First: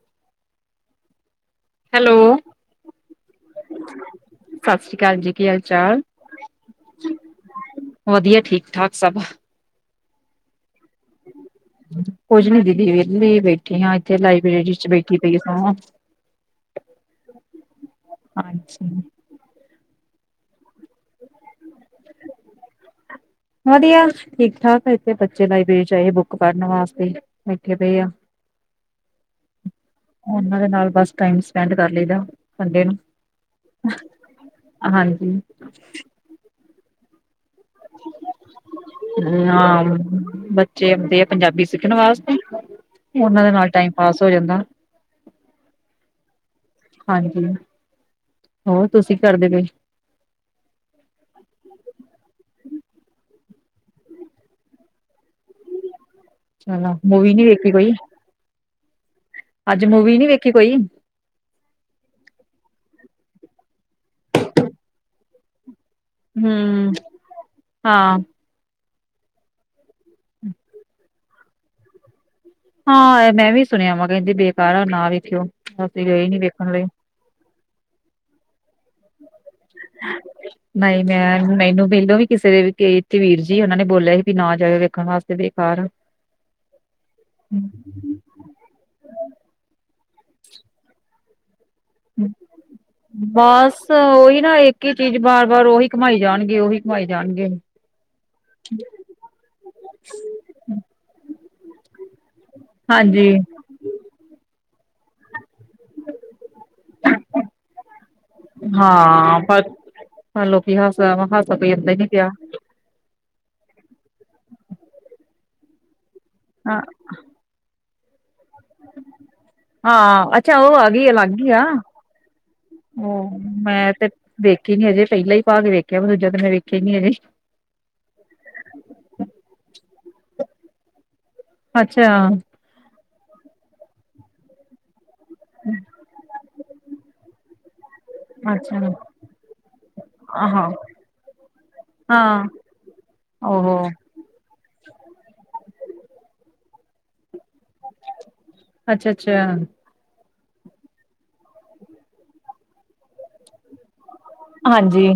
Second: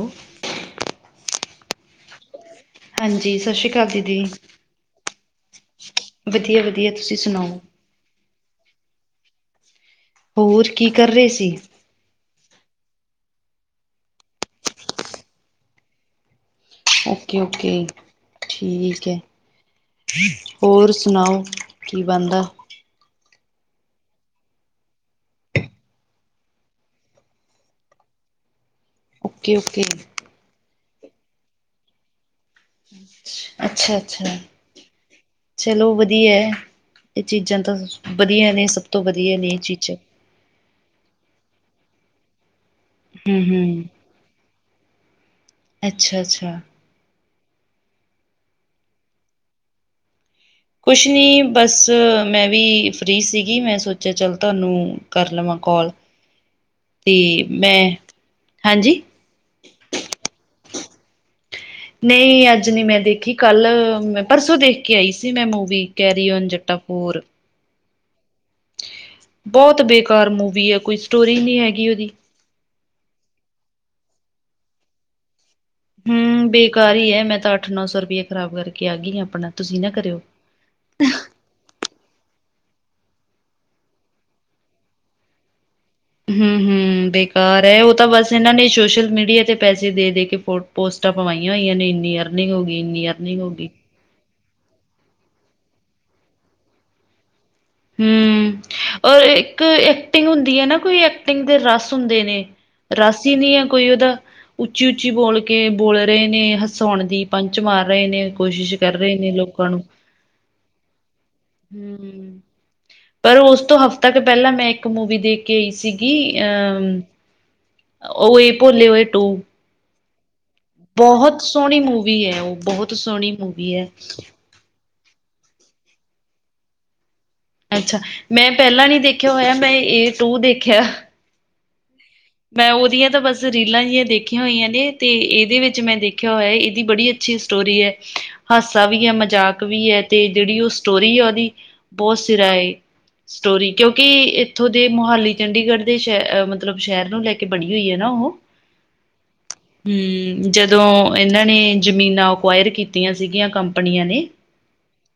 ਹੂੰ। ਹੈਲੋ। ਹਾਂਜੀ ਸਛੀ ਕਾਲ ਦੀਦੀ। ਸਸਰੀ ਕਾਲ ਜੀ ਕੀ ਹਾਲ ਚਾਲ, ਵਧੀਆ ਵਧੀਆ ਤੁਸੀਂ ਸੁਣਾਓ ਵਦੀਆ ਠੀਕ-ਠਾਕ ਸਭ। ਹੋਰ ਕੀ ਕਰ ਰਏ ਸੀ? ਕੁੱਝ ਨੀ ਦੀਦੀ ਵੇਲੀ ਬੈਠੀ ਹਾਂ ਏਥੇ ਲਾਈਬ੍ਰੇਰੀ ਚ ਬੈਠੀ ਪਈ ਸਾਂ ਓਕੇ-ਓਕੇ ਹਾਂਜੀ ਠੀਕ ਐ। ਹੋਰ ਸੁਣਾਓ, ਕੀ ਬਨਦਾ? ਵਦੀਆ, ਠੀਕ-ਠਾਕ ਏਥੇ ਬੱਚੇ ਲਾਇਬ੍ਰੇਰੀ ਚ ਆਏ ਬੁੱਕ ਪੜਨ ਵਾਸਤੇ। ਬੇਠੇ ਪਏ ਆ। ਓਕੇ-ਓਕੇ। ਓਨਾਂ ਦੇ ਨਾਲ ਬਸ ਟਾਈਮ ਸਪੈਂਡ ਕਰ ਲਈਦਾ। ਸੰਡੇ ਨੂੰ ਅੱਛਾ-ਅੱਛਾ। ਹਾਂਜੀ ਚਲੋ ਵਧੀਆ ਐ। ਇਹ ਚੀਜ਼ਾਂ ਤਾਂ ਵਧੀਆ ਨੇ। ਸਭ ਤੋਂ ਵਧੀਆ ਨੇ ਇਹ ਚੀਜ਼ਾਂ। ਜੇ ਆਉਂਦੇ ਆ ਪੰਜਾਬੀ ਸਿੱਖਣ ਵਾਸਤੇ। ਹਮ ਉਹਨਾਂ ਦੇ ਨਾਲ ਹਮ ਟਾਈਮ ਪਾਸ ਹੋ ਜਾਂਦਾ। ਅੱਛਾ-ਅੱਛਾ। ਹਾਂਜੀ। ਹੋਰ ਤੁਸੀਂ ਕਰਦੇ ਪਏ? ਕੁਛ ਨਹੀਂ ਬਸ, ਮੈਂ ਵੀ ਫਰੀ ਸੀਗੀ। ਮੈਂ ਸੋਚਿਆ ਚੱਲ ਤੁਹਾਨੂੰ ਕਰ ਲਵਾਂ ਕੋਲ। ਚਲੋ ਮੂਵੀ ਨਹੀਂ ਦੇਖੀ ਕੋਈ? ਹੈਜੀ। ਅੱਜ ਮੂਵੀ ਨੀ ਵੇਖੀ ਕੋਈ? ਨਹੀਂ ਅੱਜ ਨੀ ਮੈਂ ਦੇਖੀ, ਕੱਲ ਮੈਂ ਪਰਸੋਂ ਦੇਖ ਕੇ ਆਈ ਸੀ ਮੈਂ ਮੂਵੀ। ਕੈਰੀ ਓਨ ਜੱਟਾ ਹਮ ਫੋਰ ਹਾਂ। ਬਹੁਤ ਬੇਕਾਰ ਮੂਵੀ ਹੈ। ਕੋਈ ਸਟੋਰੀ ਨਹੀਂ ਹੈਗੀ ਉਹਦੀ। ਹਾਂ ਮੈਂ ਵੀ ਸੁਣਿਆ ਵਾ ਕਹਿੰਦੇ ਬੇਕਾਰ ਆ ਨਾ ਵੇਖਿਓ। ਅਸੀਂ ਗਏ ਨੀ ਹਮ ਵੇਖਣ ਲਈ ਬੇਕਾਰ ਹੀ ਹੈ। ਮੈਂ ਤਾਂ ਅੱਠ- ਨੌ ਸੌ ਰੁਪਇਆ ਖਰਾਬ ਕਰਕੇ ਆ ਗਈ ਆਪਣਾ ਤੁਸੀਂ ਨਾ ਕਰਿਓ। ਨਹੀਂ। ਮੈਂ ਮੈਨੂੰ ਮੈਲੋਂ ਵੀ ਕਿਸੇ ਦੇ ਇਥੇ ਵੀਰ ਜੀ ਉਹਨਾਂ ਨੇ ਬੋਲਿਆ ਸੀ ਵੀ ਨਾ ਜਾਇਓ ਵੇਖਣ ਵਾਸਤੇ ਬੇਕਾਰ ਆ। ਹਮ-ਹਮ ਬੇਕਾਰ ਹੈ। ਉਹ ਤਾਂ ਬਸ ਇਹਨ੍ਹਾਂ ਨੇ ਸੋਸ਼ਲ ਮੀਡੀਆ ਤੇ ਪੈਸੇ ਦੇ ਦੇ ਕੇ ਫੋ ਪੋਸਟਾਂ ਪਵਾਈਆਂ ਹੋਈਆਂ ਨੇ। ਇੰਨੀ ਅਰਨਿੰਗ ਹੋ ਗਈ, ਇੰਨੀ ਅਰਨਿੰਗ ਹੋ ਗਈ। ਬਸ ਉਹੀ ਨਾ ਇੱਕ ਹੀ ਚੀਜ਼ ਵਾਰ- ਵਾਰ ਉਹੀ ਘਮਾਈ ਜਾਣਗੇ ਉਹੀ ਘਮਾਈ ਜਾਣਗੇ। ਹਮ ਔਰ ਇੱਕ ਐਕਟਿੰਗ ਹੁੰਦੀ ਹੈ ਨਾ ਕੋਈ ਐਕਟਿੰਗ ਦੇ ਰਸ ਹੁੰਦੇ ਨੇ। ਰਾਸ਼ ਹਾਂਜੀ ਹੀ ਨਹੀਂ ਹੈ ਕੋਈ ਉਹਦਾ। ਉੱਚੀ- ਉੱਚੀ ਬੋਲ ਕੇ ਬੋਲ ਰਹੇ ਨੇ ਹਸਾਉਣ ਦੀ। ਪੰਚ ਮਾਰ ਰਹੇ ਨੇ, ਕੋਸ਼ਿਸ਼ ਕਰ ਰਹੇ ਨੇ ਲੋਕ ਆਪ ਨੂੰ। ਹ ਲੋਕੀ ਹਾਸਾ-ਹਾਸਾ ਕੋਈ ਇਦਦਾ ਹੀ ਨੀ ਪਿਆ। ਹੂੰ, ਪਰ ਉਸ ਤੋਂ ਹਫ਼ਤਾ ਕੁ ਪਹਿਲਾਂ ਮੈਂ ਇੱਕ ਮੂਵੀ ਦੇਖ ਕੇ ਆਈ ਸੀਗੀ ਹਾਂ ਅਹ ਉਹਹੀ ਭੋਲੇ ਓਏ ਟੂ। ਹਾਂ ਅੱਛਾ। ਉਹ ਆ ਗਈ ਆ ਲਗ ਬਹੁਤ ਗਈ ਆ। ਸੋਹਣੀ ਮੂਵੀ ਐ ਉਹ, ਬਹੁਤ ਸੋਹਣੀ ਮੂਵੀ ਐ। ਮੈਂ ਤੇ ਵੇਖੀ ਨੀ ਅਜੇ, ਪਹਿਲਾ ਹੀ ਭਾਗ ਵੇਖਿਆ। ਦੂਜਾ ਤੇ ਮੈਂ ਵੇਖਿਆ ਨੀ ਅਜੇ। ਅੱਛਾ, ਮੈਂ ਪਹਿਲਾਂ ਨੀ ਦੇਖਿਆ ਹੋਇਆ। ਮੈਂ ਏ ਦੋ ਦੇਖਿਆ। ਅੱਛਾ। ਮੈਂ ਉਹਦੀਆਂ ਤਾਂ ਬਸ ਰੀਲਾਂ ਜਿਹੀਆਂ ਦੇਖੀਆਂ ਹੋਈਆਂ ਨੇ। ਅਤੇ ਇਹਦੇ ਵਿੱਚ ਮੈਂ ਦੇਖਿਆ ਹੋਇਆ ਇਹਦੀ ਬੜੀ ਅੱਛੀ ਸਟੋਰੀ ਹੈ। ਅੱਛਾ ਹਾਸਾ ਵੀ ਹੈ। ਮਜ਼ਾਕ ਵੀ ਹੈ ਤੇ ਜਿਹੜੀ ਉਹ ਹਾਂ ਸਟੋਰੀ ਹੈ ਉਹਦੀ ਬਹੁਤ ਹਾਂ ਸਿਰਾ ਏ ਸਟੋਰੀ। ਓਹੋ ਕਿਉਂਕਿ ਇੱਥੋਂ ਦੇ ਮੋਹਾਲੀ, ਚੰਡੀਗੜ੍ਹ ਦੇ ਸ਼ਹਿਹ ਮਤਲਬ ਸ਼ਹਿਰ ਨੂੰ ਲੈ ਕੇ ਤੇ ਬਣੀ ਹੋਈ ਹੈ ਨਾ ਉਹ। ਅੱਛਾ ਅੱਛਾ ਹਮ। ਜਦੋਂ ਇਹਨਾਂ ਨੇ ਜ਼ਮੀਨਾਂ ਅਕੁਆਇਰ ਕੀਤੀਆਂ ਸੀਗੀਆਂ ਕੰਪਨੀਆਂ ਨੇ ਹਾਂਜੀ।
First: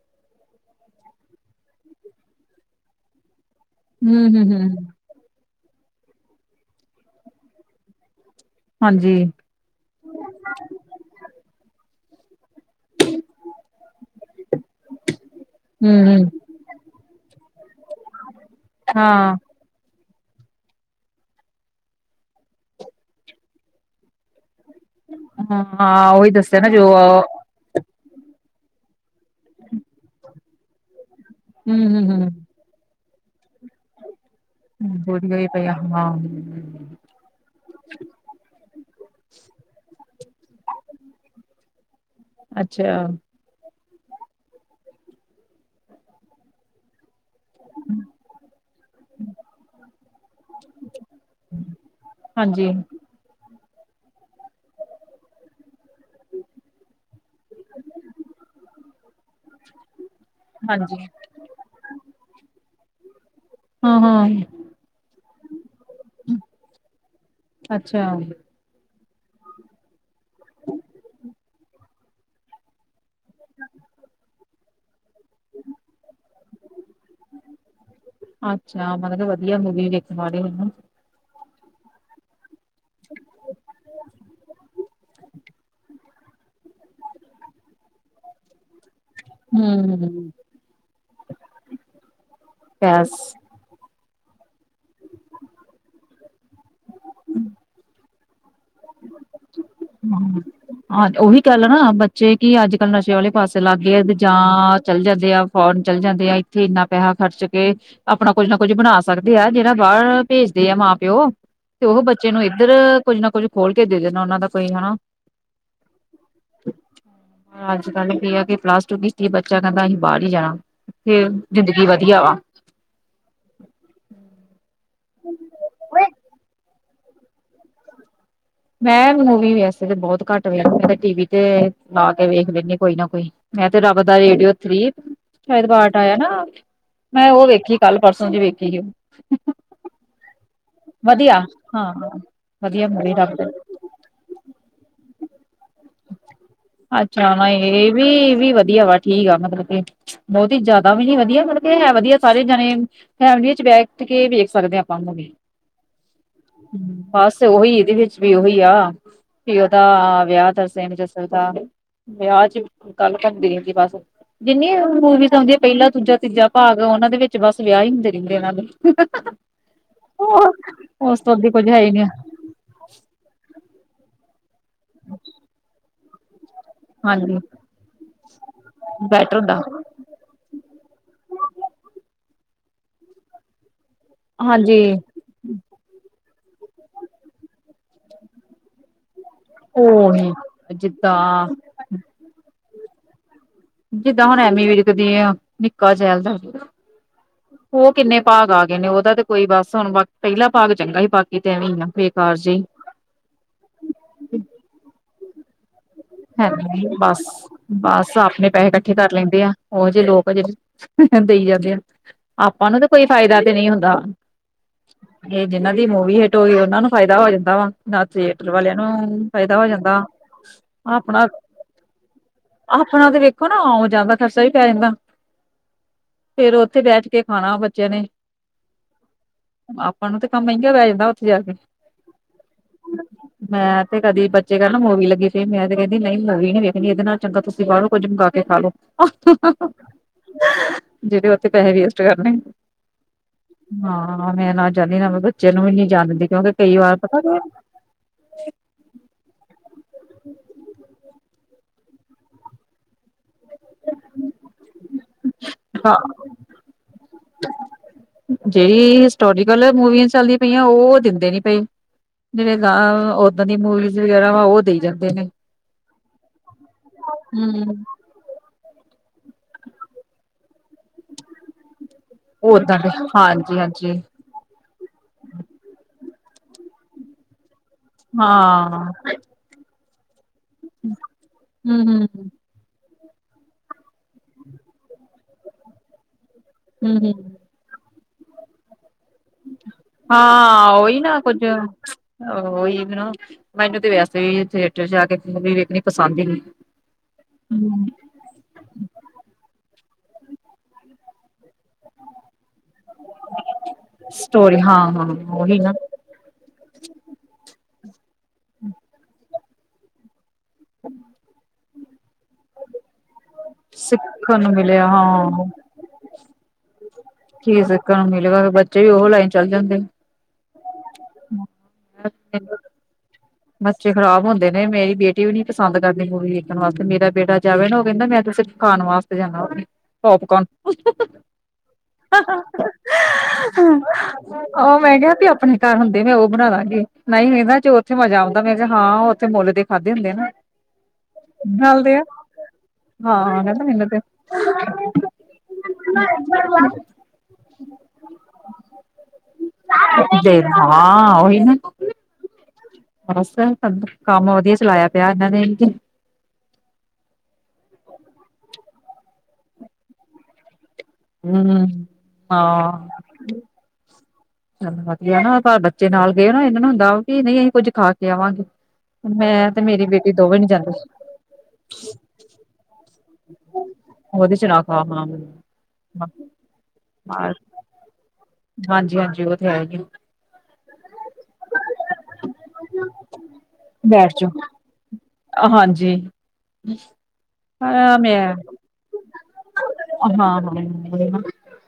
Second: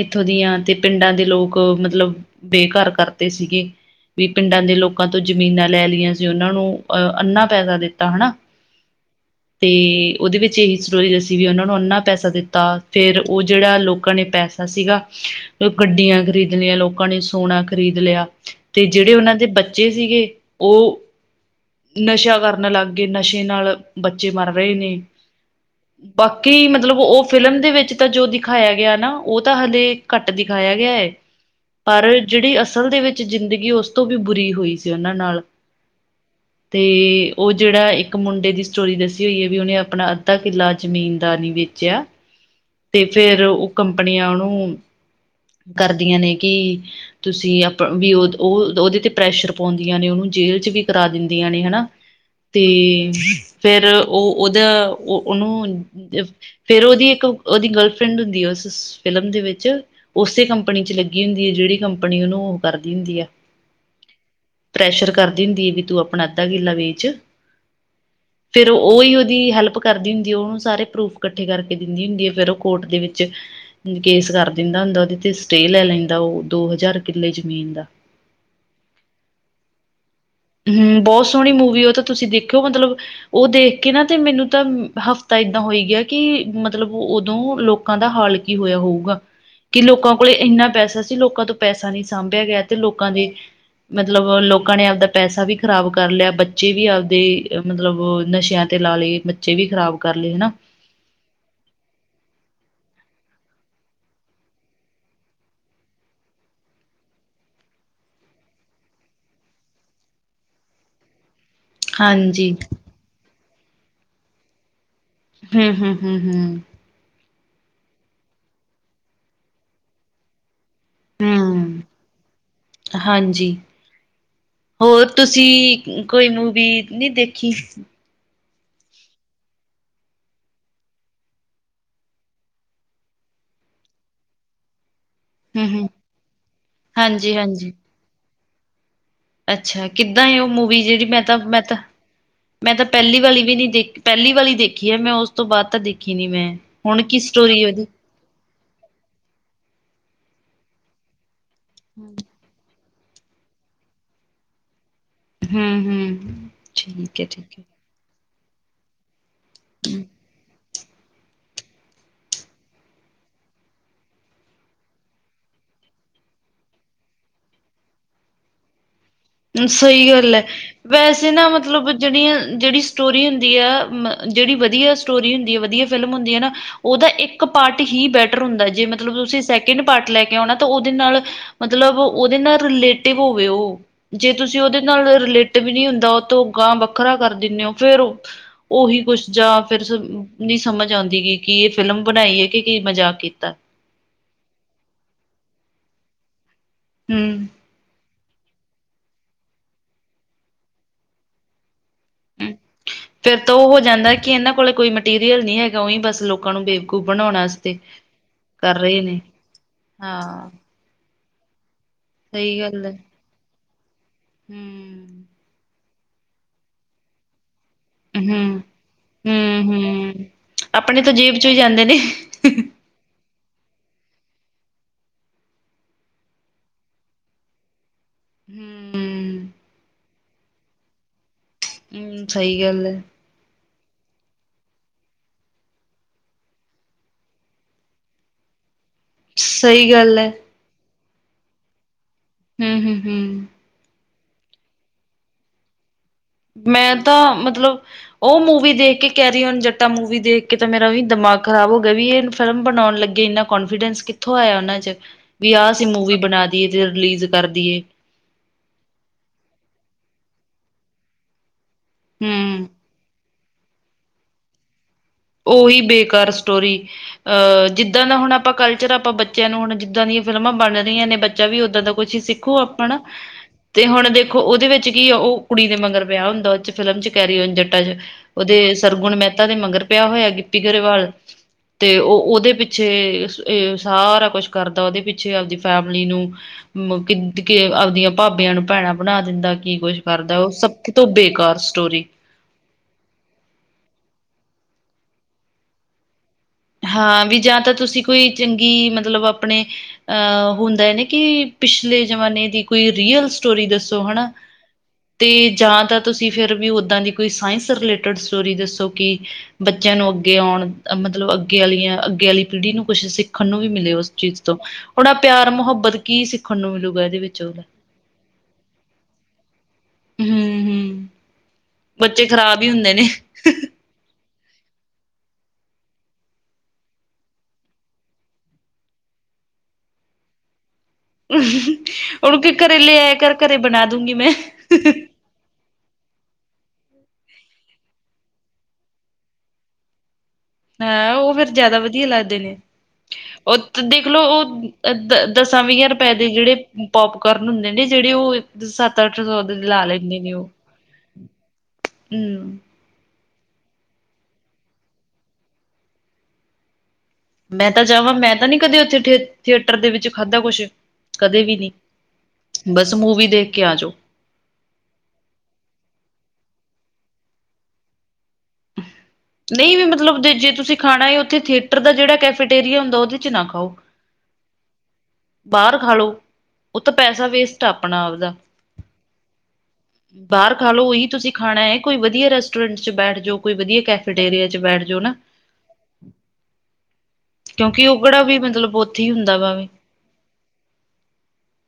ਇੱਥੋਂ ਦੀਆਂ ਤੇ ਪਿੰਡਾਂ ਦੇ ਲੋਕ ਮਤਲਬ ਬੇਘਰ ਕਰਤੇ ਸੀਗੇ। ਹੂੰ ਵੀ ਹੂੰ ਪਿੰਡਾਂ ਹੂੰ ਦੇ ਲੋਕਾਂ ਤੋਂ ਜ਼ਮੀਨਾਂ ਲੈ ਲਈਆਂ ਸੀ। ਉਹਨਾਂ ਨੂੰ ਅਹ ਅੰਨਾ ਪੈਸਾ ਦਿੱਤਾ ਹਨਾ। ਹਾਂਜੀ। ਅਤੇ ਉਹਦੇ ਵਿੱਚ ਇਹੀ ਸਟੋਰੀ ਦੱਸੀ ਵੀ ਉਹਨਾਂ ਨੂੰ ਅੰਨਾ ਪੈਸਾ ਦਿੱਤਾ। ਫੇਰ ਉਹ ਜਿਹੜਾ ਲੋਕਾਂ ਨੇ ਪੈਸਾ ਸੀਗਾ। ਉਹ ਹੂੰ ਹੂੰ ਗੱਡੀਆਂ ਖਰੀਦਣੀਆਂ ਲੋਕਾਂ ਨੇ ਸੋਣਾ ਖ਼ਰੀਦ ਲਿਆ ਤੇ ਜਿਹੜੇ ਉਹਨਾਂ ਹਾਂ ਦੇ ਬੱਚੇ ਸੀਗੇ। ਉਹ ਨਸ਼ਾ ਕਰਨ ਲੱਗ ਗਏ। ਨਸ਼ੇ ਨਾਲ ਬੱਚੇ ਮਰ ਰਏ ਨੇ, ਹਾਂ ਹਾਂ ਉਹੀ ਦੱਸਿਆ ਬਾਕੀ ਨਾ ਜੋ ਮਤਲਬ ਓ ਹੂੰ ਫਿਲਮ ਦੇ ਵੇਚ। ਤਾਂ ਜੋ ਦਿਖਾਇਆ ਗਿਆ ਨਾ ੳ ਤਾਂ ਹਾਲੇ, ਘੱਟ ਦਿਖਾਇਆ ਗਿਆ ਏ। ਹੂੰ ਪਰ ਹੂੰ ਜਿਹੜੀ ਅਸਲ ਦੇ ਵੇਚ ਜ਼ਿੰਦਗੀ ਉਸ ਤੋਂ ਵੀ ਬੁਰੀ ਹੋਈ ਸੀ, ਉਹਨਾਂ ਨਾਲ ਤੇ ਆਪਣਾ ਅਤੇ ਉ ਜਿਹੜਾ ਇੱਕ ਮੁੰਡੇ ਦੀ ਸਟੋਰੀ ਦੱਸੀ ਹੋਈ ਏ, ਵੀ ਉਹਨੇ ਆਪਣਾ ਅੱਧਾ ਕਿੱਲਾ ਜ਼ਮੀਨ ਦਾ ਨਹੀਂ ਵੇਚਿਆ। ਅੱਛਾ ਤੇ ਫੇਰ ਉ ਕੰਪਨੀਆਂ ਉਹਨੂੰ ਕਰਦੀਆਂ ਨੇ ਕਿ ਤੁਸੀਂ ਆਪ ਵੀ ਉ ਉਹ ਉਹਦੇ ਤੇ ਪ੍ਰੈਸ਼ਰ ਪਾਉਂਦੀਆਂ ਨੇ, ਉਹਨੂੰ ਜੇਲ੍ਹ ਚ ਵੀ ਕਰਾ ਦਿੰਦੀਆਂ ਨੇ ਹਨਾ। ਤੇ ਹਾਂਜੀ ਫੇਰ ਉ ਉਹਦਾ ਉ ਉਹਨੂੰ ਫੇਰ ਉਹਦੀ ਇੱਕ ਉਹਦੀ ਗਰਲਫਰੈਂਡ ਹੁੰਦੀ ਹੈ, ਉਸ ਫਿਲਮ ਦੇ ਵੇਚ ਉਸੇ ਕੰਪਨੀ ਚ ਹਾਂਜੀ ਲੱਗੀ ਹੁੰਦੀ ਹੈ, ਜਿਹੜੀ ਕੰਪਨੀ ਆਪਣੀ ਉਹਨੂੰ ਉਹ ਕਰਦੀ ਹੁੰਦੀ ਏ। ਹਾਂ ਹਾਂ ਪ੍ਰੈਸ਼ਰ ਕਰਦੀ ਹੁੰਦੀ ਏ, ਵੀ ਤੂੰ ਆਪਣਾ ਅੱਧਾ ਕਿੰਲਾ ਵੇਚ। ਅੱਛਾ ਫੇਰ ਉਹੀ ਉਹਦੀ ਹੈਲਪ ਕਰਦੀ ਹੁੰਦੀ ਏ, ਉਹਨੂੰ ਸਾਰੇ ਪਰੂਫ ਕੱਠੇ ਕਰਕੇ ਦਿੰਦੀ ਹੁੰਦੀ ਹੈ ਫੇਰ ਉਹ ਕੋਰਟ ਦੇ ਵੇਚ ਕੇਸ ਕਰ ਦਿੰਦਾ ਹੁੰਦਾ ਉਹਦੇ ਤੇ ਸਟੇਅ ਲੈ ਲੈਂਦਾ, ਉ ਦੋ ਹਜ਼ਾਰ ਕਿੱਲੇ ਜ਼ਮੀਨ ਦਾ। ਅੱਛਾ, ਮਤਲਬ ਵਧੀਆ ਮੂਵੀ ਵੇਖਣ ਵਾਲੀ ਹੂਨ ਹੂੰ, ਬਹੁਤ ਸੋਹਣੀ ਮੂਵੀ ਉਹ ਤਾਂ ਤੁਸੀਂ ਦੇਖ ਦੇਖੋ ਮਤਲਬ ਉ ਦੇਖਕੇ ਨਾ ਤੇ ਮੈਨੂੰ ਤਾਂ ਹਫ਼ਤਾ ਏਦਾਂ ਹੋਈ ਗਿਆ। ਕਿ ਮਤਲਬ ਉਦੋਂ ਲੋਕਾਂ ਦਾ ਹਾਲ ਕੀ ਹੋਇਆ ਹੋਊਗਾ। ਕਿ ਲੋਕਾਂ ਕੋਲ ਹੂੰ ਇੰਨਾ ਪੈਸਾ ਸੀ ਲੋਕਾਂ ਤੋਂ ਪੈਸਾ ਨਹੀਂ, ਸਾਂਭਿਆ ਗਿਆ ਤੇ ਲੋਕਾਂ ਬਸ ਦੇ ਮਤਲਬ ਲੋਕਾਂ ਨੇ ਆਪਦਾ ਪੈਸਾ ਵੀ ਖ਼ਰਾਬ ਕਰ ਲਿਆ, ਬੱਚੇ ਵੀ ਆਪਦੇ ਦੇ ਮਤਲਬ ਨਸ਼ਿਆਂ ਤੇ ਲਾ ਲਏ ਬੱਚੇ ਵੀ ਖ਼ਰਾਬ ਕਰ ਲਏ ਹੂੰ। ਹਨਾ ਹਾਂ ਉਹੀ ਕਹੇਲੋ ਨਾ, ਬੱਚੇ ਕਿ ਅੱਜ-ਕੱਲ ਨਸ਼ੇ ਵਾਲੇ ਪਾਸੇ ਲੱਗ ਗਏਆ ਜਾਂ ਚੱਲ ਜਾਂਦੇ ਆ। ਫੋਰਨ ਚੱਲ ਜਾਂਦੇ ਆ, ਇੱਥੇ ਇੰਨਾ ਪੈਸਾ ਖਰਚ ਕੇ ਆਪਣਾ ਕੁੱਝ ਨਾ ਕੁੱਝ ਬਣਾ ਸਕਦੇ ਆ, ਜਿਹੜਾ ਬਾਹਰ ਭੇਜਦੇ ਆ ਮਾਂ-ਪਿਓ। ਤੇ ਉਹ ਬੱਚੇ ਨੂੰ ਹਾਂਜੀ। ਇੱਧਰ ਕੁੱਝ ਨਾ ਕੁੱਝ ਖੋਲਕੇ ਦੇ ਦੇਣਾ, ਉਹਨਾਂ ਦਾ ਕੋਈ ਹੂੰ, ਹੂੰ, ਹੂੰ, ਹੂੰ। ਅੱਜ-ਕੱਲ੍ਹ ਕੀ ਆ ਕਿ ਪਲਸ ਟੂ ਕੀਤੀ ਬੱਚਾ ਕਹਿੰਦਾ, ਅਸੀਂ ਬਾਹਰ ਹੀ ਜਾਣਾ ਫੇਰ ਹੂੰ। ਜ਼ਿੰਦਗੀ ਵਧੀਆ ਵਾ ਹਾਂਜੀ। ਹੋਰ ਤੁਸੀਂ ਕੋਈ ਮੂਵੀ ਨਹੀਂ ਦੇਖੀ ਮੈਂ ਮੂਵੀ ਵੈਸੇ ਤੇ ਬਹੁਤ ਘੱਟ ਵੇਖ ਟੀ ਵੀ ਤੇ ਲਾਕੇ ਵੇਖ ਲੇਨੀ ਆ, ਕੋਈ ਨਾ ਕੋਈ ਮੈਂ ਤੇ ਰੱਬ ਦਾ ਰੇਡੀਓ ਥਰੀਪ ਸ਼ਾਇਦ ਹੂੰ। ਪਟ ਆਇਆ ਨਾ, ਮੈਂ ਹਾਂਜੀ, ਓ ਹਾਂਜੀ ਵੇਖੀ ਕੱਲ-ਪਰਸੋਂ ਜੇ ਵੇਖੀ ਓ ਅੱਛਾ, ਕਿੱਦਾਂ ਏ, ਓ ਮੂਵੀ ਜਿਹੜੀ ਮੈਂ ਤਾਂ ਮੈਂ ਤਾਂ ਹਾਂ ਮੈਂ ਤਾਂ ਵਧੀਆ ਮੂਵੀ ਪਹਿਲੀ ਵਾਲੀ ਲੱਗਦਾ ਵੀ ਨੀ ਦੇਖੀ। ਪਹਿਲੀ ਵਾਲੀ ਦੇਖੀ ਏ, ਮੈਂ ਉਸ ਤੋਂ ਬਾਅਦ ਤਾਂ ਦੇਖੀ ਨੀ ਮੈਂ ਹੁਣ ਕੀ ਅੱਛਾ, ਸਟੋਰੀ ਉਹਦੀ? ਏਹ ਵੀ ਵੀ ਵਧੀਆ ਵਾ ਠੀਕ ਆ ਮਤਲਬ, ਕਿ ਬਹੁਤ ਹੀ ਜਿਦਾ ਵੀ ਨੀ ਵਧੀਆ ਮਤਲਬ ਏਹ ਏ ਵਧੀਆ ਸਾਰੇ ਜਾਣੇ ਫੈਮਿਲੀ ਚ ਬੈਠਕੇ ਵੇਖ ਸਕਦੇ ਹਾਂ ਆਪਾਂ ਮੂਵੀ ਹੂੰ, ਹੂੰ। ਠੀਕ ਐ, ਬਸ ਠੀਕ ਐ। ਉਹੀ ਏਹਦੇ ਵਿੱਚ ਵੀ ਉਹੀ ਆ, ਵੀ ਉਹਦਾ ਵਿਆਹ ਤਰਸੇ ਜਸੜ ਵਿਆਹ ਚ ਗੱਲ ਕਰਦੀ ਰਹਿੰਦੀ, ਬਸ ਜਿੰਨੀੇ ਮੂਵੀਜ਼ ਆਉਂਦੀਆਂ ਪਹਿਲਾ, ਦੂਜਾ, ਤੀਜਾ ਭਾਗ ਉਨਾਂ ਦੇ ਵਿੱਚ ਬਸ ਵਿਆਹ ਹੀ ਹੁੰਦੇ ਰਹਿੰਦੇ, ਉਨਾਂ ਦੇ ਸਹੀ ਗੱਲ ਏ, ਉਸ ਵੈਸੇ ਤੋਂ ਨਾ ਅੱਗੇ ਕੁੱਝ ਹੈ ਮਤਲਬ ਹੀ ਨੀ ਜਿਹੜੀਆਂ ਜਿਹੜੀ ਸਟੋਰੀ ਹੁੰਦੀ ਆ, ਜਿਹੜੀ ਵਧੀਆ ਸਟੋਰੀ ਹੁੰਦੀ ਆ ਵਧੀਆ ਫਿਲਮ ਹੁੰਦੀ ਏਨਾ ਉਹਦਾ ਹਾਂਜੀ ਏਕ ਪਾਰਟ ਹੀ ਬੈਟਰ ਹੁੰਦਾ, ਜੇ ਮਤਲਬ ਬੈਟਰ ਤੁਸੀਂ ਹੁੰਦਾ ਸੈਕਿੰਡ ਪਟ ਲੈਕੇ ਆਉਨਾ ਤਾਂ, ਉਹਦੇ ਨਾਲ ਮਤਲਬ ਉਹਦੇ ਨਾਲ ਰਿਲੇਟਿਵ ਹੋਵੇ ਓ। ਜੇ ਤੁਸੀਂ ਹਾਂਜੀ ਉਹਦੇ ਨਾਲ ਰਿਲੇ ਇਹ ਵੀ ਨਹੀਂ ਹੁੰਦਾ ਉਹ ਤੋਂ, ਅਗਾਂਹ ਵੱਖਰਾ ਕਰ ਦਿੰਦੇ ਹੋ, ਫੇਰ ਉਹੀ ਕੁਛ ਜਾਂ ਫੇਰ, ਉਹ ਨੀ ਸਮਝ ਆਉਂਦੀ ਗਈ ਜਿੱਦਾਂ ਕਿ ਫਿਲਮ ਬਣਾਈ ਹੈ ਕਿ ਕੀ ਮਜ਼ਾਕ ਕੀਤਾ ਜਿੱਦਾਂ ਹੁਣ ਐਮੀ ਵੇਖਦੇ ਹਾਂ ਨਿੱਕਾ ਜੈਲ ਦਾ, ਹਮ ਉਹ ਕਿੰਨੇ ਭਾਗ ਆ ਗਏ ਨੇ ਉਹਦਾ ਤੇ ਕੋਈ ਬਸ ਹੁਣ ਬਾ ਪਹਿਲਾ ਭਾਗ ਚੰਗਾ ਸੀ ਬਾਕੀ ਤੇ ਐਵੇਂ ਨਾ ਬੇਕਾਰ ਜੇ ਫੇਰ ਤਾਂ ਉਹ ਹੋ ਜਾਂਦਾ ਕਿ ਇਹਨਾਂ ਕੋਲ ਕੋਈ ਮਟੀਰੀਅਲ ਨਹੀਂ ਹੈਗਾ ਉਹੀ ਬਸ ਹੈਂ ਲੋਕਾਂ ਨੂੰ ਗਈ ਬੇਵਕੂਫ ਬਸ ਬਣਾਉਣ ਵਾਸਤੇ ਬਸ ਆਪਣੇ ਪੈਸੇ ਇਕੱਠੇ ਰਹੇ ਕਰ ਨੇ ਲੈਂਦੇ ਆ, ਉਹੋ ਜਿਹੇ ਲੋਕ ਹਾਂ ਜਿਹੜੇ ਦੇਈ ਜਾਂਦੇ ਆ ਆਪਾਂ ਨੂੰ ਕੋਈ ਫਾਇਦਾ ਤੇ ਨਹੀਂ ਹੁੰਦਾ ਹੂੰਮ ਇਹ ਜਿਹਨਾਂ ਦੀ ਮੂਵੀ ਹਿੱਟ ਹੋਈ, ਉਹਨਾਂ ਨੂੰ ਫਾਇਦਾ ਹੋ ਜਾਂਦਾ ਵਾ, ਨਾਲ ਥੀਏਟਰ ਹੂੰ ਵਾਲਿਆਂ ਨੂੰ ਫ਼ਾਇਦਾ ਹੂੰ ਹੋ ਜਾਂਦਾ ਹੂੰ ਆਪਣੇ ਤੋਂ ਆਪਣਾ ਜੇਬ 'ਚੋਂ ਹੀ ਜਾਂਦੇ ਨੇ ਆਪਣਾ ਤੇ ਵੇਖੋ ਨਾ ਓ ਜਾਦਾ ਖਰਚਾ ਵੀ ਪੈ ਜਾਂਦਾ ਫਿਰ ਉੱਥੇ ਬੈਠ ਕੇ ਖਾਣਾ ਬੱਚਿਆਂ ਨੇ ਹਮ ਆਪਾਂ ਨੂੰ ਇੰਨੇ ਕੰਮ ਪੈ ਜਾਂਦਾ ਉੱਥੇ ਜਾ ਕੇ ਹਮ, ਸਹੀ ਗੱਲ ਹੈ ਮੈਂ ਤੇ ਕਦੀ ਬੱਚੇ ਕਹਿਣ ਮੂਵੀ ਲੱਗੀ ਤੇ ਮੈਂ ਤੇ ਕਹਿੰਦੀ ਨਹੀਂ ਮੂਵੀ ਨੀ ਵੇਖਣੀ, ਇਹਦੇ ਨਾਲੋਂ ਚੰਗਾ ਤੁਸੀ ਬਾਹਰੋ ਕੁੱਝ ਮੰਗਵਾ ਕੇ ਖਾ ਲਓ ਸਹੀ ਗੱਲ ਹੈ ਜਿਹੜੇ ਉੱਥੇ ਪੈਸੇ ਵੇਸਟ ਕਰਨੇ ਹਮ- ਹਮ -ਹਮ ਹਾਂ, ਮੈਂ ਨਾ ਚਾਹੁੰਦੀ, ਨਾ ਬੱਚੇ ਨੂੰ ਵੀ ਨੀ ਜਾਣ ਦਿੰਦੀ ਕਿਉਂਕਿ ਕਈ ਵਾਰ ਮੈਂ ਪਤਾ ਤਾਂ ਮਤਲਬ, ਉਹ ਮੂਵੀ ਦੇਖ ਕੇ ਕੈਰੀਓਨ ਜੱਟਾ ਮੂਵੀ ਦੇਖ ਕੇ ਮੇਰਾ ਵੀ ਦਿਮਾਗ ਖ਼ਰਾਬ ਹੋ ਗਏ ਵੀ ਇਹ ਫਿਲਮ ਬਣਾਉਣ ਲੱਗੇ ਇੰਨਾ ਕੋਨਫੀਡੈਂਸ ਕਿੱਥੋਂ ਆਇਆ ਉਹਨਾਂ 'ਚ, ਵੀ ਆਹ ਅਸੀਂ ਹਾਂ ਮੂਵੀ ਬਣਾ ਦੇਈਏ ਤੇ ਰਿਲੀਜ਼ ਕਰਦੀਏ ਜੇਹੜੀ ਹਿਸਟੋਰੀਕਲ ਮੂਵੀਆਂ ਚੱਲਦੀਆਂ ਪਈਆਂ ਉਹ ਦਿੰਦੇ ਨੀ ਪਏ ਜਿਹੜੇ ਹੂੰ ਗਾਂ ਓਦਾਂ ਦੀ ਮੂਵੀਜ਼ ਵਗੈਰਾ ਉਹ ਦੇਈ ਜਾਂਦੇ ਨੇ ਉਹੀ ਬੇਕਾਰ ਸਟੋਰੀ, ਅਹ ਹੂੰ। ਜਿੱਦਾਂ ਦਾ ਹੁਣ ਅਪ ਆਪਾਂ ਕਲਚਰ ਆਪਾਂ ਬੱਚਿਆਂ ਨੂੰ ਹੁਣ ਜਿੱਦਾਂ ਦੀਆਂ ਫਿਲਮਾਂ ਬਣ ਰਹੀਆਂ ਨੇ, ਬੱਚਾ ਵੀ ਉਦਾਂ ਦਾ ਕੁਛ ਉਹ ਸਿੱਖੋ ਓਦਾਂ ਦੇ ਆਪਣਾ, ਤੇ ਹਾਂਜੀ-ਹਾਂਜੀ ਹੁਣ ਦੇ ਦੇਖੋ ਉਹਦੇ ਵਿੱਚ ਕੀ, ਉਹ ਕੁੜੀ ਦੇ ਮਗਰ ਪਿਆ ਹੁੰਦਾ ਉਹ 'ਚ ਫਿਲਮ 'ਚ ਕੈਰੀ ਓਨ ਜਟਾ ਜਟਾਂ 'ਚ, ਉਹਦੇ ਹਾਂ ਸਰਗੁਣ ਮਹਿਤਾ ਦੇ ਮਗਰ ਪਿਆ ਹੋਇਆ ਗਿੱਪੀ ਗਰੇਵਾਲ ਤੇ ਹੂੰ-ਹੂੰ, ਉਹ ਉਹਦੇ ਪਿਛ ਪਿੱਛੇ, ਏ ਸਾਰਾ ਕੁਛ ਕਰਦਾ ਉਹਦੇ ਪਿੱਛੇ ਆਪਦੀ ਫੈਮਲੀ ਨੂੰ, ਕਿ ਹੂੰ-ਹੂੰ। ਕਿ ਆਪਦੀਆਂ ਭਾਬਿਆਂ ਨੂੰ ਭੈਣਾਂ ਬਣਾ ਦਿੰਦਾ ਕੀ ਕੁਛ ਕਰਦਾ ਉਹ ਹਾਂ ਸਭ ਉਹੀ ਤੋਂ ਨਾ ਕੁੱਝ ਬੇਕਾਰ ਸਟੋਰੀ ਉਹੀ ਨਾ ਮੈਨੂੰ ਤੇ ਵੈਸੇ ਵੀ ਥੀਏਟਰ 'ਚ ਆ ਕੇ ਮੂਵੀ ਵੇਖਣੀ ਪਸੰਦ ਹੀ ਨਹੀਂ ਹਾਂ, ਵੀ ਜਾਂ ਤਾਂ ਤੁਸੀਂ ਕੋਈ ਚੰਗੀ ਮਤਲਬ ਆਪਣੇ, ਆਂ ਹੁੰਦਾ ਨਾ ਕਿ ਪਿਛਲੇ ਜਮਾਨੇ ਦੀ ਕੋਈ ਰੀਅਲ ਸਟੋਰੀ ਦੱਸੋ ਹਨਾ, ਸਟੋਰੀ ਹਾਂ ਹਾਂ ਤੇ ਉਹੀ ਨਾ ਜਾਂ ਤਾਂ ਤੁਸੀਂ ਫਿਰ ਵੀ ਉਦਾਂ ਦੀ ਕੋਈ ਸਾਇੰਸ ਰਿਲੇਟਿਡ ਸਟੋਰੀ ਦੱਸੋ ਕਿ ਬੱਚਿਆਂ ਨੂੰ ਅੱਗੇ ਆਉਣ ਮਤਲਬ ਅੱਗੇ ਵਾਲੀਆਂ ਅੱਗੇ ਵਾਲੀ ਪੀੜ੍ਹੀ ਨੂੰ ਕੁਛ ਸਿੱਖ ਸਿੱਖਣ ਨੂੰ ਵੀ ਮਿਲੇ ਉਸ ਚੀਜ਼ ਸਿੱਖਣ ਨੂੰ ਤੋਂ, ਮਿਲਿਆ ਹੁਣ ਆ ਹਾਂ ਪਿਆਰ ਮੁਹੱਬਤ ਕੀ ਸਿੱਖਣ ਨੂੰ ਮਿਲੂਗਾ ਇਹਦੇ ਵਿੱਚੋਂ ਗਾਹ ਨੂੰ ਮਿਲੇਗਾ ਫਿਰ ਬੱਚੇ ਵੀ ਉਹ ਲਾਈਨ ਚੱਲ ਜਾਂਦੇ ਹਮ-ਹਮ ਹਮ ਬੱਚੇ ਖਰਾਬ ਹੀ ਹੁੰਦੇ ਨੇ ਬੱਚੇ ਖਰਾਬ ਹੁੰਦੇ ਨੇ ਮੇਰੀ ਬੇਟੀ ਵੀ ਨੀ ਪਸੰਦ ਕਰਦੀ ਮੂਵੀ ਵੇਖਣ ਵਾਸਤੇ ਮੇਰਾ ਬੇਟਾ ਜਾਵੇ ਨਾ ਉਹ ਕਹਿੰਦਾ ਮੈਂ ਤੇ ਸਿਰਫ ਖਾਣ ਵਾਸਤੇ ਜਾਂਨਾ ਵਾ ਪੋਪਕੋਨ ਉਨੂੰ ਕਈ ਘਰੇ ਲੈ ਆਇਆ ਕਰ ਘਰੇ ਬਣਾ ਦੂੰਗੀ ਮੈਂ ਉਹ ਮੈਂ ਕਿਹਾ ਵੀ ਆਪਣੇ ਘਰ ਹੁੰਦੇ ਮੈਂ ਉਹ ਬਣਾ ਦਾਂਗੀ ਨਹੀਂ ਇੰਦਾ ਜੋ ਉੱਥੇ ਮਜ਼ਾ ਆਉਂਦਾ ਮੈਂ ਕਿਹਾ ਹਾਂ ਉੱਥੇ ਮੁੱਲ ਦੇ ਖਾਧੇ ਹੁੰਦੇ ਨਾ ਹਾੰ ਉਹ ਫੇਰ ਜ਼ਿਆਦਾ ਨਾਲਦੇ ਆ ਵਦੀਆ ਲੱਗਦੇ ਨੇ ਹਾਂ ਕਹਿੰਦਾ ਉਹ ਮੈਨੂੰ ਤੇ ਦੇਖਲੋ ਉਹ ਦ ਦਸਾਂ ਵੀਆਂ ਰੁਪਏਆ ਦੇ ਜਿਹੜੇ ਪੋਪਕੋਰਨ ਹੁੰਦੇ ਨੇ ਜਿਹੜੀ ਉਹ ਸੱਤ ਅੱਠ ਸੌ ਦੇ ਲਾ ਲੈਂਦੇ ਨੇ ਦੇ ਉਹ ਹਾਂ ਉਹੀ ਨਾ ਹਮ ਕੰਮ ਵਧੀਆ ਚਲਾਇਆ ਪਿਆ ਇਹਨਾਂ ਨੇ ਮੈਂ ਤਾਂ ਜਾਵਾਂ ਮੈਂ ਤਾਂ ਨੀ ਕਦੇ ਉੱਥੇ ਥੀਏਟ-ਥੀਏਟਰ ਦੇ ਵਿੱਚ ਖਾਧਾ ਕੁਛ ਕਦੇ ਵੀ ਹਮ ਨੀ ਹਾਂ ਬਸ ਮੂਵੀ ਦੇਖ ਕੇ ਆ ਜਾਓ ਚੱਲ ਵਧੀਆ ਨਾ ਪਰ ਬੱਚੇ ਨਾਲ ਗਏ ਨਾ ਇਹਨਾਂ ਨੂੰ ਹੁੰਦਾ ਕਿ ਨਹੀਂ ਅੰਹੀ ਕੁੱਝ ਖਾ ਕੇ ਆਵਾਂਗੇ ਮੈਂ ਤੇ ਨਹੀਂ ਵੀ ਮੇਰੀ ਬੇਟੀ ਮਤਲਬ ਜੇ ਦੋਵੇਂ ਨੀ ਜੇ ਜਾਂਦੇ ਤੁਸੀਂ ਖਾਣਾ ਹੈ ਉੱਥੇ ਥੀਏਟਰ ਦਾ ਜਿਹੜਾ ਕੈਫੀਟੇਰਿਆ ਹੁੰਦਾ ਉਹਦੇ ਚ ਨਾ ਖਾਓ ਉਹਦੇ ਚ ਨਾ ਖਾ ਹਾਂ ਬਾਹਰ ਖਾਲੋ ਉਹ ਤਾਂ ਪੈਸਾ ਵੇਸਟ ਆ ਅਪਣਾ ਆਪਦਾ [unintelligible] ਬਾਹਰ ਖਾਲੋ ਉਹੀ ਤੁਸੀਂ ਖਾਣਾ ਏ ਕੋਈ ਵਧੀਆ ਰੈਸਟੋਰੈਂਟ ਚ ਬੈਠ ਜਾਓ ਕੋਈ ਵਧੀਆ ਕੈਫੇ ਬੈਠ ਜਾਓ ਵਿੱਚ ਬੈਠ ਜਾਓ ਨਾ ਹਾਂਜੀ ਕਿਉਂਕਿ ਹਾਂ ਉਹ ਕੇੜਾ ਵੀ ਮਤਲਬ ਉੱਥੇ ਹੀ ਹੁੰਦਾ ਵਾ ਵੇ ਹਾਂ-ਹਾਂ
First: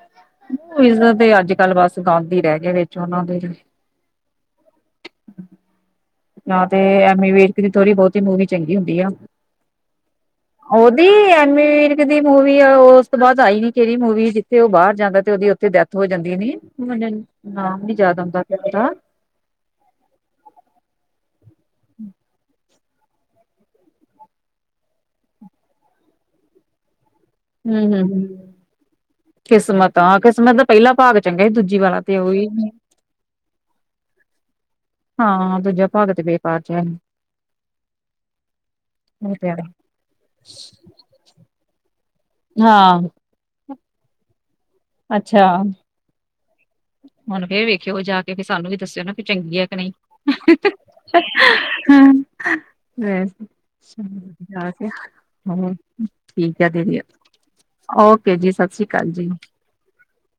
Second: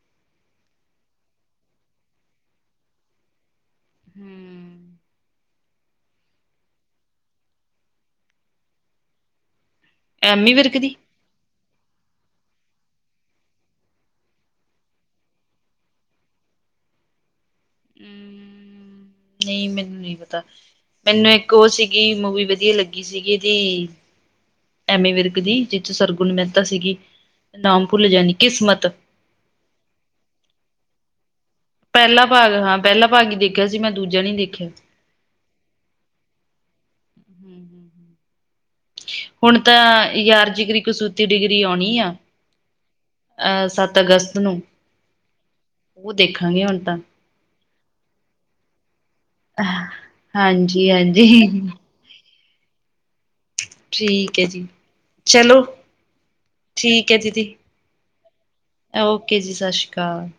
ਇੱਜ਼ਤ ਤੇ ਅੱਜ ਕੱਲ ਬਸ ਗੰਦ ਹੀ ਰਹਿ ਗਏ ਵਿੱਚ ਉਹਨਾਂ ਦੇ ਹਮ ਨਾ ਤੇ ਐਮੀ ਵੀਰਕ ਦੀ ਥੋੜ੍ਹੀ ਬੋਹਤੀ ਮੂਵੀ ਚੰਗੀ ਹੁੰਦੀ ਆ ਐਮੀ ਵਿਰਕ ਦੀ ਉਹਦੀ ਐਮੀ ਵੀਰ ਕ ਦੀ ਮੂਵੀ ਆ ਉਹ ਉਸਤੋਂ ਬਾਦ ਆਈ ਨੀ ਕਿਹੜੀ ਮੂਵੀ ਜਿੱਥੇ ਉਹ ਬਾਹਰ ਜਾਂਦਾ ਤੇ ਉਹਦੀ ਉੱਥੇ ਡੈਥ ਹੋ ਜਾਂਦੀ ਏ ਨੀ ਮੈ ਨਨ ਨਾਮ ਨੀ ਯਾਦ ਆਉਂਦਾ ਹੂੰ ਏਦਾ ਨਹੀਂ ਮੈਨੂੰ ਨਹੀਂ ਪਤਾ ਪਹਲੇ ਇੱਕ ਉਹ ਸੀਗੀ ਮੂਵੀ ਵਦੀਆ ਲੱਗੀ ਕੀ ਸੀਗੀ ਜੀ ਐਮੀ ਵਿਰਕ ਦੀ ਜਿੱਥੋਂ ਸਰਗੁਣ ਮਹਿਤਾ ਸੀਗੀ ਨਾਮ ਭੁੱਲ ਹਮ-ਹਮ ਜਾਣੀ ਕਿਸਮਤ ਕਿਸਮਤ ਆ ਕਿਸਮਤ ਦਾ ਪਹਿਲਾ ਭਾਗ ਚੰਗਾ ਸੀ ਦੂਜਾ ਪਹਿਲਾ ਭਾਗ ਹਾਂ ਪਹਿਲਾ ਭਾਗ ਹੀ ਦੇਖਿਆ ਸੀ ਮੈਂ ਦੂਜਾ ਨੀ ਦੇਖਿਆ ਹਾਂ ਦੂਜਾ ਭਾਗ ਤੇ ਬੇਕਾਰ ਜੇਹਾ ਏ ਉਹ ਤੇ ਹੈ ਹੁਣਤਾਂ ਯਾਰ ਜਿਗਰੀ ਕਸੂਤੀ ਡਿਗਰੀ ਆਉਣੀ ਆ ਹਾਂ ਅ ਸੱਤ ਅਗਸਤ ਨੂੰ ਅੱਛਾ ਉਹ ਦੇਖਾਂਗੇ ਹੁਣਤਾਂ ਹੁਣ ਫੇਰ ਵੇਖਿਓ ਜਾ ਫੇਰ ਕੇ ਸਾਨੂੰ ਵੀ ਦੱਸਿਓ ਨਾ ਕਿ ਚੰਗੀ ਹੈ ਕਿ ਨਹੀਂ ਹਾਂਜੀ ਹਾਂਜੀ ਹਮ ਬ ਠੀਕ ਹੈ ਜੀ ਚਲੋ ਹੂੰ, ਠੀਕ ਆ ਦੀਦੀ ਹੈ ਦੀਦੀ ਓਕੇ ਜੀ, ਸਤਿ ਸ਼੍ਰੀ ਅਕਾਲ ਜੀ ਓਕੇ ਸਤਿ ਸ਼੍ਰੀ ਅਕਾਲ